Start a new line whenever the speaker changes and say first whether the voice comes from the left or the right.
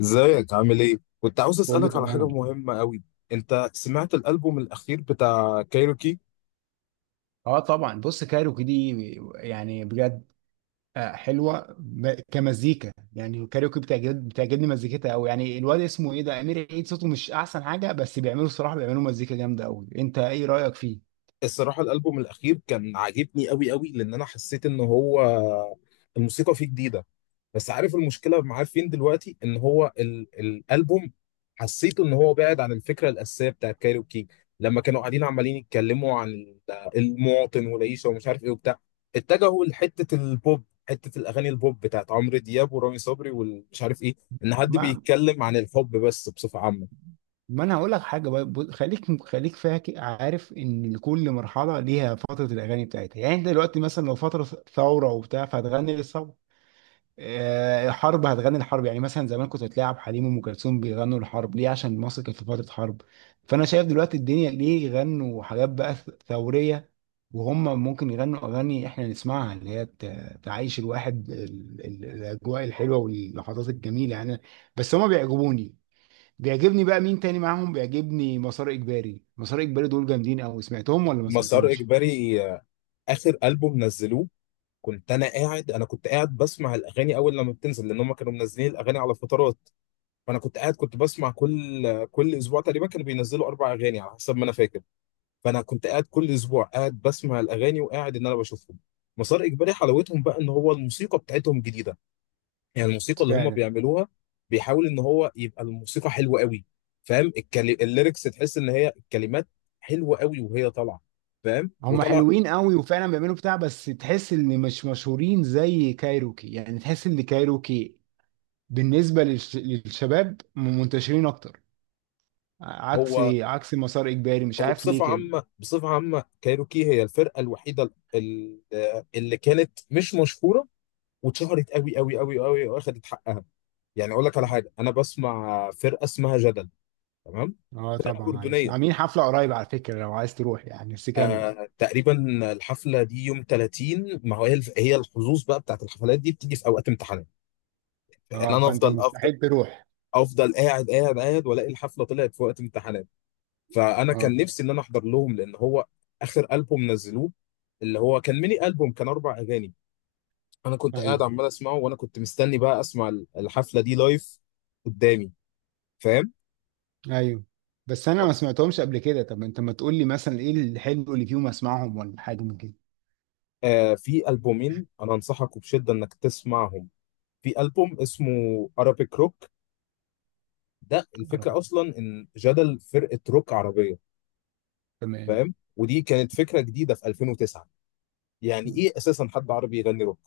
left: ازيك عامل ايه؟ كنت عاوز
right: كله
left: اسألك على حاجة
right: تمام.
left: مهمة قوي. انت سمعت الألبوم الأخير بتاع كايروكي؟
right: اه طبعا، بص كايروكي دي يعني بجد. حلوه كمزيكا يعني، كايروكي بتعجبني مزيكتها قوي. يعني الواد اسمه ايه ده؟ امير عيد صوته مش احسن حاجه، بس بيعملوا، الصراحه بيعملوا مزيكا جامده قوي. انت ايه رايك فيه؟
left: الصراحة الألبوم الأخير كان عاجبني أوي أوي، لأن أنا حسيت إن هو الموسيقى فيه جديدة. بس عارف المشكلة معاه فين دلوقتي، إن هو الألبوم حسيته إن هو بعد عن الفكرة الأساسية بتاعت كايروكي. لما كانوا قاعدين عمالين يتكلموا عن المواطن والعيشة ومش عارف إيه وبتاع، اتجهوا لحتة البوب، حتة الأغاني البوب بتاعت عمرو دياب ورامي صبري ومش عارف إيه، إن حد
right: ما
left: بيتكلم عن الحب بس بصفة عامة.
right: ما انا هقول لك حاجه بقى. خليك خليك فاكر، عارف ان كل مرحله ليها فتره الاغاني بتاعتها. يعني انت دلوقتي مثلا لو فتره ثوره وبتاع، فهتغني للثوره. حرب، هتغني الحرب. يعني مثلا زمان كنت تلاعب حليم وام كلثوم بيغنوا الحرب ليه؟ عشان مصر كانت في فتره حرب. فانا شايف دلوقتي الدنيا ليه يغنوا حاجات بقى ثوريه. وهم ممكن يغنوا اغاني احنا نسمعها، اللي هي تعيش الواحد الاجواء الحلوه واللحظات الجميله يعني. بس هم بيعجبوني. بيعجبني بقى مين تاني معاهم؟ بيعجبني مسار اجباري. مسار اجباري دول جامدين قوي. سمعتهم ولا ما
left: مسار
right: سمعتهمش؟
left: إجباري، آه، آخر ألبوم نزلوه. كنت قاعد بسمع الاغاني اول لما بتنزل، لان هم كانوا منزلين الاغاني على فترات. فانا كنت بسمع كل اسبوع تقريبا كانوا بينزلوا 4 اغاني على حسب ما انا فاكر. فانا كنت قاعد كل اسبوع قاعد بسمع الاغاني وقاعد ان انا بشوفهم. مسار اجباري حلاوتهم بقى ان هو الموسيقى بتاعتهم جديده، يعني الموسيقى اللي هم
right: فعلا.
left: بيعملوها بيحاول ان هو يبقى الموسيقى حلوه قوي. فاهم؟ الليركس، تحس ان هي الكلمات حلوه قوي وهي طالعه. فاهم؟
right: هم
left: وطلع.
right: حلوين قوي، وفعلا بيعملوا بتاع، بس تحس ان مش مشهورين زي كايروكي. يعني تحس ان كايروكي بالنسبه للشباب منتشرين اكتر،
left: هو
right: عكس مسار اجباري، مش عارف ليه
left: وبصفة
right: كده.
left: عامة، بصفة عامة كايروكي هي الفرقة الوحيدة اللي كانت مش مشهورة واتشهرت قوي قوي قوي قوي واخدت حقها. يعني اقول لك على حاجة، انا بسمع فرقة اسمها جدل. تمام.
right: اه
left: فرقة
right: طبعا. معلش،
left: أردنية.
right: عاملين حفله قريب على فكره لو عايز تروح يعني، بس كمل.
left: آه تقريبا. الحفلة دي يوم 30، ما هو هي هي الحظوظ بقى بتاعت الحفلات دي بتيجي في اوقات امتحانات. يعني
right: اه،
left: انا
right: فانت
left: افضل افضل
right: مستحيل تروح.
left: افضل قاعد قاعد قاعد والاقي الحفلة طلعت في وقت امتحانات. فانا
right: اه.
left: كان نفسي ان انا احضر لهم، لان هو اخر البوم نزلوه، اللي هو كان ميني البوم كان 4 اغاني. انا كنت قاعد
right: ايوه.
left: عمال اسمعه وانا كنت مستني بقى اسمع الحفله دي لايف قدامي. فاهم؟
right: ايوه، بس انا ما سمعتهمش قبل كده. طب انت ما تقول لي مثلا ايه الحلو اللي فيهم، اسمعهم ولا حاجه من كده.
left: آه، في البومين انا انصحك بشده انك تسمعهم. في البوم اسمه ارابيك روك. ده
right: يا رب.
left: الفكره اصلا ان جدل فرقه روك عربيه.
right: تمام.
left: فاهم؟ ودي كانت فكره جديده في 2009، يعني
right: ما
left: ايه اساسا حد عربي يغني روك؟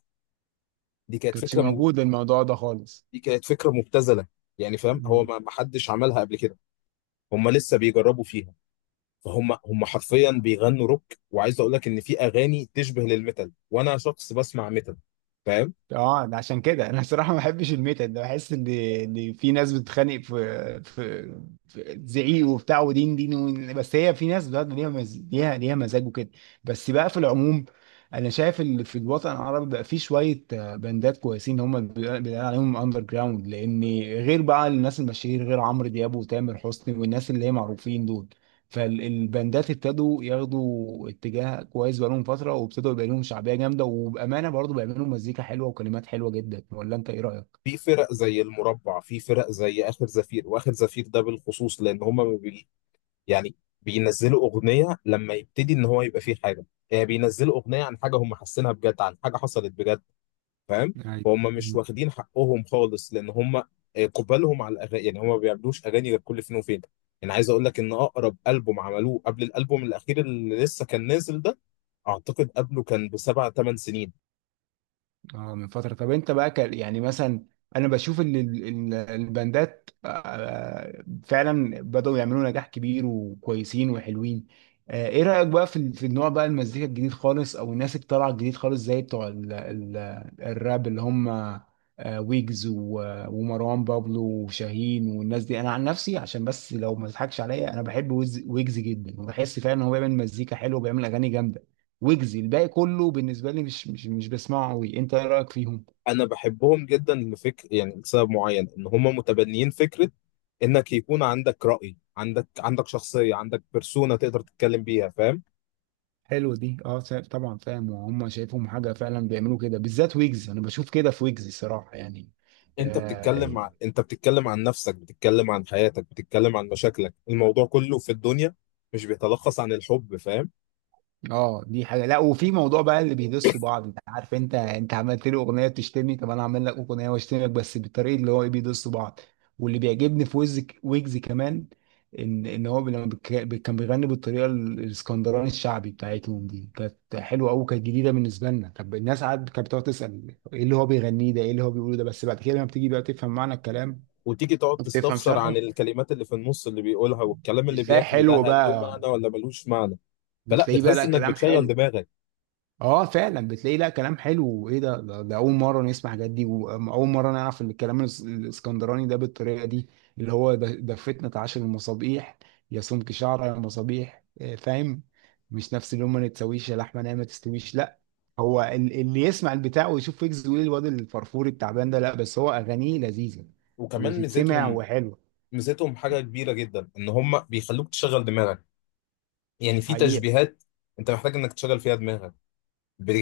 left: دي كانت
right: كانتش
left: فكره
right: موجود الموضوع ده خالص.
left: دي كانت فكرة مبتذلة، يعني فاهم هو
right: مم.
left: ما حدش عملها قبل كده. هم لسه بيجربوا فيها، فهم هم حرفيا بيغنوا روك. وعايز اقول لك ان في اغاني تشبه للميتال، وانا شخص بسمع ميتال. فاهم؟
right: اه، ده عشان كده انا الصراحه ما بحبش الميتال ده. بحس ان ان في ناس بتتخانق في زعيق وبتاع ودين دين بس هي في ناس بقى ليها ليها مزاج وكده. بس بقى في العموم، انا شايف ان في الوطن العربي بقى في شويه باندات كويسين، هم اللي بيقال عليهم اندر جراوند. لان غير بقى الناس المشاهير، غير عمرو دياب وتامر حسني والناس اللي هي معروفين دول، فالباندات ابتدوا ياخدوا اتجاه كويس بقالهم فترة، وابتدوا يبقى لهم شعبية جامدة، وبأمانة برضو بيعملوا مزيكا حلوة وكلمات حلوة جدا. ولا انت ايه رأيك؟
left: في فرق زي المربع، في فرق زي اخر زفير، واخر زفير ده بالخصوص لان هم يعني بينزلوا اغنية لما يبتدي ان هو يبقى فيه حاجة، يعني بينزلوا اغنية عن حاجة هم حاسينها بجد، عن حاجة حصلت بجد. فاهم؟ فهم مش
right: أيوة.
left: واخدين حقهم خالص، لان هم قبالهم على الاغاني، يعني هم ما بيعملوش اغاني غير كل فين وفين. يعني عايز اقول لك ان اقرب البوم عملوه قبل الالبوم الاخير اللي لسه كان نازل ده، اعتقد قبله كان ب7 8 سنين.
right: اه، من فترة. طب انت بقى كان يعني مثلا، انا بشوف ان الباندات فعلا بدأوا يعملوا نجاح كبير وكويسين وحلوين. ايه رأيك بقى في ال- في النوع بقى المزيكا الجديد خالص، او الناس اللي طالعة الجديد خالص زي بتوع الراب، اللي هم ويجز ومروان بابلو وشاهين والناس دي. انا عن نفسي، عشان بس لو ما تضحكش عليا، انا بحب ويجز جدا، وبحس فعلا ان هو بيعمل مزيكا حلوه وبيعمل اغاني جامده. ويجزي الباقي كله بالنسبه لي مش بسمعه قوي. انت ايه رايك فيهم؟
left: انا بحبهم جدا لفكر، يعني لسبب معين ان هم متبنيين فكره، انك يكون عندك راي، عندك شخصيه، عندك بيرسونا تقدر تتكلم بيها. فاهم؟
right: حلو دي. اه طبعا فاهم. وهم شايفهم حاجه فعلا بيعملوا كده، بالذات ويجز انا بشوف كده في ويجز الصراحه يعني.
left: انت بتتكلم عن
right: آه.
left: انت بتتكلم عن نفسك، بتتكلم عن حياتك، بتتكلم عن مشاكلك، الموضوع كله في الدنيا مش بيتلخص عن الحب. فاهم؟
right: اه دي حاجه. لا، وفي موضوع بقى اللي بيدس بعض. انت عارف؟ انت عملت لي اغنيه بتشتمني، طب انا اعمل لك اغنيه واشتمك، بس بالطريقه اللي هو ايه، بيدس بعض. واللي بيعجبني في ويجز، ويجز كمان، ان هو كان بيغني بالطريقه الاسكندراني الشعبي بتاعتهم دي، كانت حلوه قوي، كانت جديده بالنسبه لنا. طب الناس قعدت كانت بتقعد تسال ايه اللي هو بيغنيه ده، ايه اللي هو بيقوله ده. بس بعد كده لما بتيجي بقى تفهم معنى الكلام
left: وتيجي تقعد
right: وبتفهم
left: تستفسر عن
right: شرحه،
left: الكلمات اللي في النص اللي بيقولها، والكلام اللي
right: بتلاقي
left: بياكله ده
right: حلو
left: هل له
right: بقى،
left: معنى ولا ملوش معنى، فلا
right: بتلاقيه بقى
left: بتحس
right: لا
left: انك
right: كلام
left: بتشغل
right: حلو.
left: دماغك.
right: اه فعلا، بتلاقي لا كلام حلو وايه ده. ده اول مره نسمع الحاجات دي، واول مره نعرف ان الكلام الاسكندراني ده بالطريقه دي اللي هو. ده فتنه عشر المصابيح، يا سمك شعره يا مصابيح. فاهم؟ مش نفس اللي هم ما تسويش يا لحمه نايمه ما تستويش، لا. هو ال- اللي يسمع البتاع ويشوف ويجز ويقول الواد الفرفور التعبان ده، لا بس هو اغانيه لذيذه
left: وكمان
right: وتتسمع
left: ميزتهم
right: وحلوه.
left: ميزتهم حاجة كبيرة جدا، ان هم بيخلوك تشغل دماغك. يعني في
right: حقيقه.
left: تشبيهات انت محتاج انك تشغل فيها دماغك،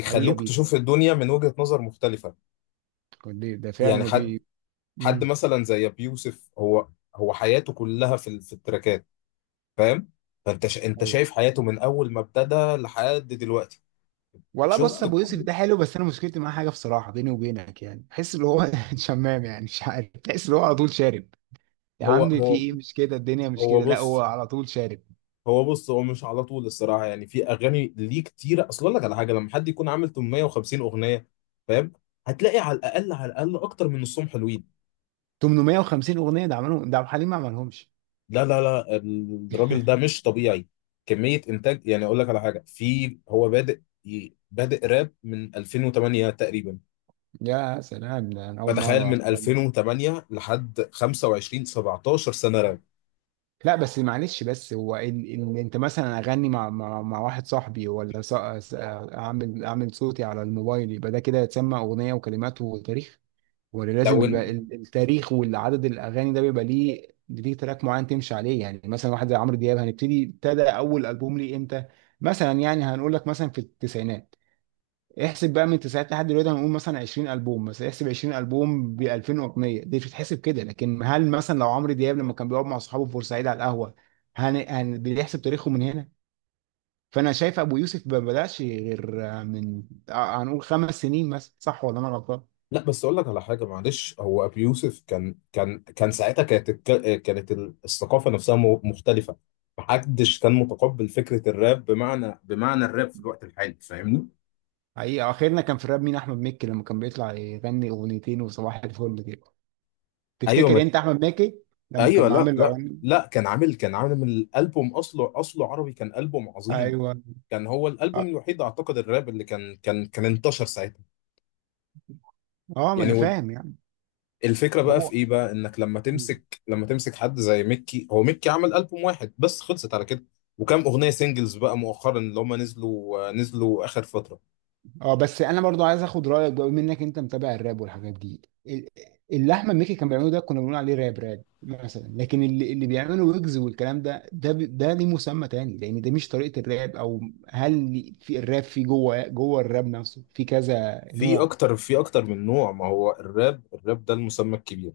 right: حقيقه بي،
left: تشوف الدنيا من وجهة نظر مختلفة.
right: ده ده
left: يعني
right: فعلا،
left: حد
right: وبي.
left: حد
right: مم.
left: مثلا زي ابي يوسف، هو حياته كلها في التراكات. فاهم؟ فانت انت
right: أيوه.
left: شايف حياته من اول ما ابتدى لحد دلوقتي.
right: والله بص،
left: شفت
right: ابو يوسف
left: كل-
right: ده حلو، بس انا مشكلتي معاه حاجه بصراحه بيني وبينك. يعني بحس ان هو شمام يعني، مش عارف، بحس ان هو على طول شارب. يا
left: هو
right: عم في
left: هو
right: ايه؟ مش كده الدنيا، مش
left: هو
right: كده، لا هو
left: بص
right: على طول شارب.
left: هو بص، هو مش على طول الصراحه، يعني في اغاني ليه كتيره. اصل اقول لك على حاجه لما حد يكون عامل 850 اغنيه. فاهم؟ هتلاقي على الاقل، على الاقل اكتر من نصهم حلوين.
right: 850 اغنيه ده عملهم؟ ده عبد الحليم ما عملهمش.
left: لا لا لا، الراجل ده مش طبيعي، كميه انتاج. يعني اقول لك على حاجه، في هو بادئ راب من 2008 تقريبا،
right: يا سلام، ده انا اول
left: فتخيل
right: مره أعرف
left: من
right: ده.
left: 2008 لحد 25 17 سنه راب.
right: لا بس معلش، بس هو إن انت مثلا اغني مع واحد صاحبي، ولا اعمل صوتي على الموبايل، يبقى ده كده يتسمى اغنيه وكلمات وتاريخ؟ ولا لازم
left: لو
right: يبقى
left: إن...
right: ال- التاريخ والعدد الاغاني ده بيبقى ليه، تراك معين تمشي عليه. يعني مثلا واحد زي عمرو دياب هنبتدي ابتدى اول البوم ليه امتى؟ مثلا يعني هنقول لك مثلا في التسعينات. احسب بقى من التسعينات لحد دلوقتي، هنقول مثلا 20 البوم. مثلا احسب 20 البوم ب 2000 اغنيه، دي بتتحسب كده. لكن هل مثلا لو عمرو دياب لما كان بيقعد مع اصحابه في بورسعيد على القهوه بيحسب تاريخه من هنا؟ فانا شايف ابو يوسف ما بداش غير من هنقول خمس سنين مثلا، صح ولا انا غلطان؟
left: لا، بس اقول لك على حاجه معلش. هو ابي يوسف كان ساعتها كانت كانت الثقافه نفسها مختلفه. محدش كان متقبل فكره الراب، بمعنى الراب في الوقت الحالي. فاهمني؟
right: حقيقة آخرنا كان في الراب مين؟ أحمد مكي، لما كان بيطلع يغني أغنيتين وصباح الفل كده.
left: ايوه، ما
right: تفتكر أنت أحمد مكي لما
left: ايوه.
right: كان
left: لا
right: عامل
left: لا
right: أغاني؟
left: لا، كان عامل من الالبوم، اصله عربي، كان البوم عظيم.
right: أيوه.
left: كان هو
right: أه.
left: الالبوم الوحيد اعتقد الراب اللي كان انتشر ساعتها.
right: ما أنا
left: يعني
right: فاهم يعني.
left: الفكرة بقى في
right: هو.
left: ايه بقى، انك لما تمسك حد زي ميكي، هو ميكي عمل ألبوم واحد بس خلصت على كده، وكام أغنية سينجلز بقى مؤخرا اللي هم نزلوا آخر فترة.
right: أه بس أنا برضو عايز آخد رأيك بقى، بما إنك أنت متابع الراب والحاجات دي. ال- اللي أحمد مكي كان بيعمله ده كنا بنقول عليه راب، راب مثلا. لكن اللي بيعمله ويجز والكلام ده ده ده ليه مسمى تاني؟ لأن ده مش طريقة الراب. أو في الراب في جوه الراب نفسه في كذا نوع؟
left: في اكتر من نوع، ما هو الراب ده المسمى الكبير.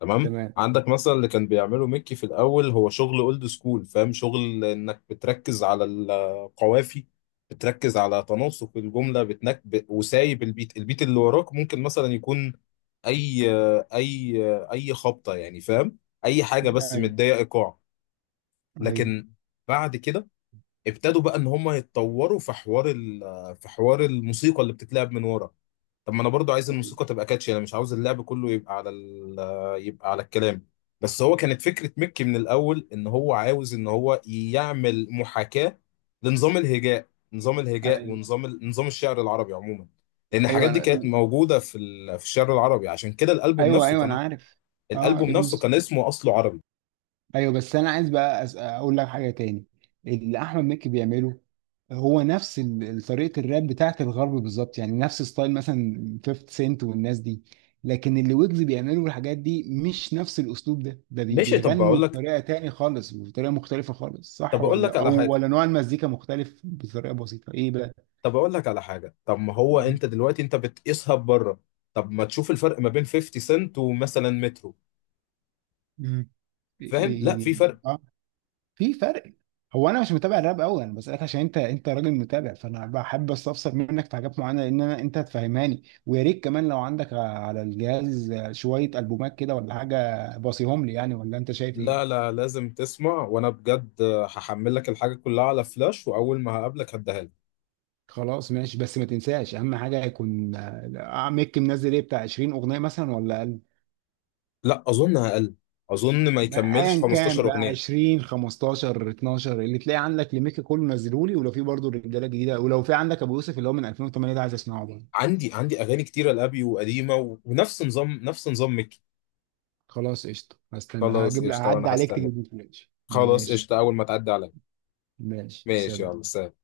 left: تمام.
right: تمام.
left: عندك مثلا اللي كان بيعمله ميكي في الأول، هو شغل اولد سكول. فاهم؟ شغل انك بتركز على القوافي، بتركز على تناسق الجملة، وسايب البيت اللي وراك ممكن مثلا يكون اي اي اي خبطه، يعني فاهم اي حاجه بس
right: ايوه.
left: متضايق ايقاع.
right: ايوه.
left: لكن بعد كده ابتدوا بقى ان هم يتطوروا في حوار في حوار الموسيقى اللي بتتلعب من ورا. طب ما انا برضو عايز الموسيقى تبقى كاتشي، انا مش عاوز اللعب كله يبقى على يبقى على الكلام. بس هو كانت فكره مكي من الاول ان هو عاوز ان هو يعمل محاكاه لنظام الهجاء، نظام الهجاء
right: ايوه.
left: ونظام نظام الشعر العربي عموما، لان
right: ايوه
left: الحاجات دي
right: أنا...
left: كانت موجوده في الشعر العربي. عشان كده
right: ايوه، ايوه انا عارف. اه
left: الالبوم
right: ابن
left: نفسه كان اسمه اصله عربي.
right: ايوه بس انا عايز بقى اقول لك حاجه تاني. اللي احمد مكي بيعمله هو نفس ال- طريقه الراب بتاعت الغرب بالظبط، يعني نفس ستايل مثلا 50 سنت والناس دي. لكن اللي ويجز بيعملوا الحاجات دي مش نفس الاسلوب ده. ده
left: ماشي.
right: بيغنوا بطريقه تاني خالص، بطريقه مختلفه خالص، صح
left: طب اقول لك
right: ولا؟
left: على
right: او
left: حاجه
right: ولا نوع المزيكا مختلف بطريقه بسيطه، ايه بقى؟
left: طب اقول لك على حاجه، طب ما هو
right: امم.
left: انت دلوقتي انت بتقيسها بره. طب ما تشوف الفرق ما بين 50 سنت ومثلا مترو.
right: امم. إيه...
left: فاهم؟ لا،
right: إيه... إيه.
left: في فرق.
right: آه. في فرق. هو انا مش متابع الراب قوي، انا بسالك عشان انت راجل متابع، فانا بحب استفسر منك في حاجات معينه، لان انا انت هتفهماني. ويا ريت كمان لو عندك على الجهاز شويه البومات كده ولا حاجه، باصيهم لي يعني، ولا انت شايف
left: لا
right: ايه؟
left: لا، لازم تسمع، وانا بجد هحمل لك الحاجه كلها على فلاش، واول ما هقابلك هديها لك.
right: خلاص ماشي، بس ما تنساش اهم حاجه يكون ميك منزل ايه، بتاع 20 اغنيه مثلا ولا اقل؟
left: لا اظن اقل، اظن ما يكملش
right: ايا كان
left: 15
right: بقى،
left: اغنيه.
right: 20 15 12 اللي تلاقي عندك لميك كله نزله لي. ولو في برضه رجاله جديده، ولو في عندك ابو يوسف اللي هو من 2008 ده، عايز اسمعه برضه.
left: عندي اغاني كتيره لابي وقديمه ونفس نظام، نفس نظام ميكي.
right: خلاص قشطة، هستنى
left: خلاص
right: هجيب لك،
left: قشطه
right: هعدي
left: وانا
right: عليك
left: هستنى.
right: تجيب لي فلاش،
left: خلاص
right: ماشي.
left: قشطه اول ما تعدي عليا.
right: ماشي
left: ماشي،
right: سلام.
left: يلا سلام.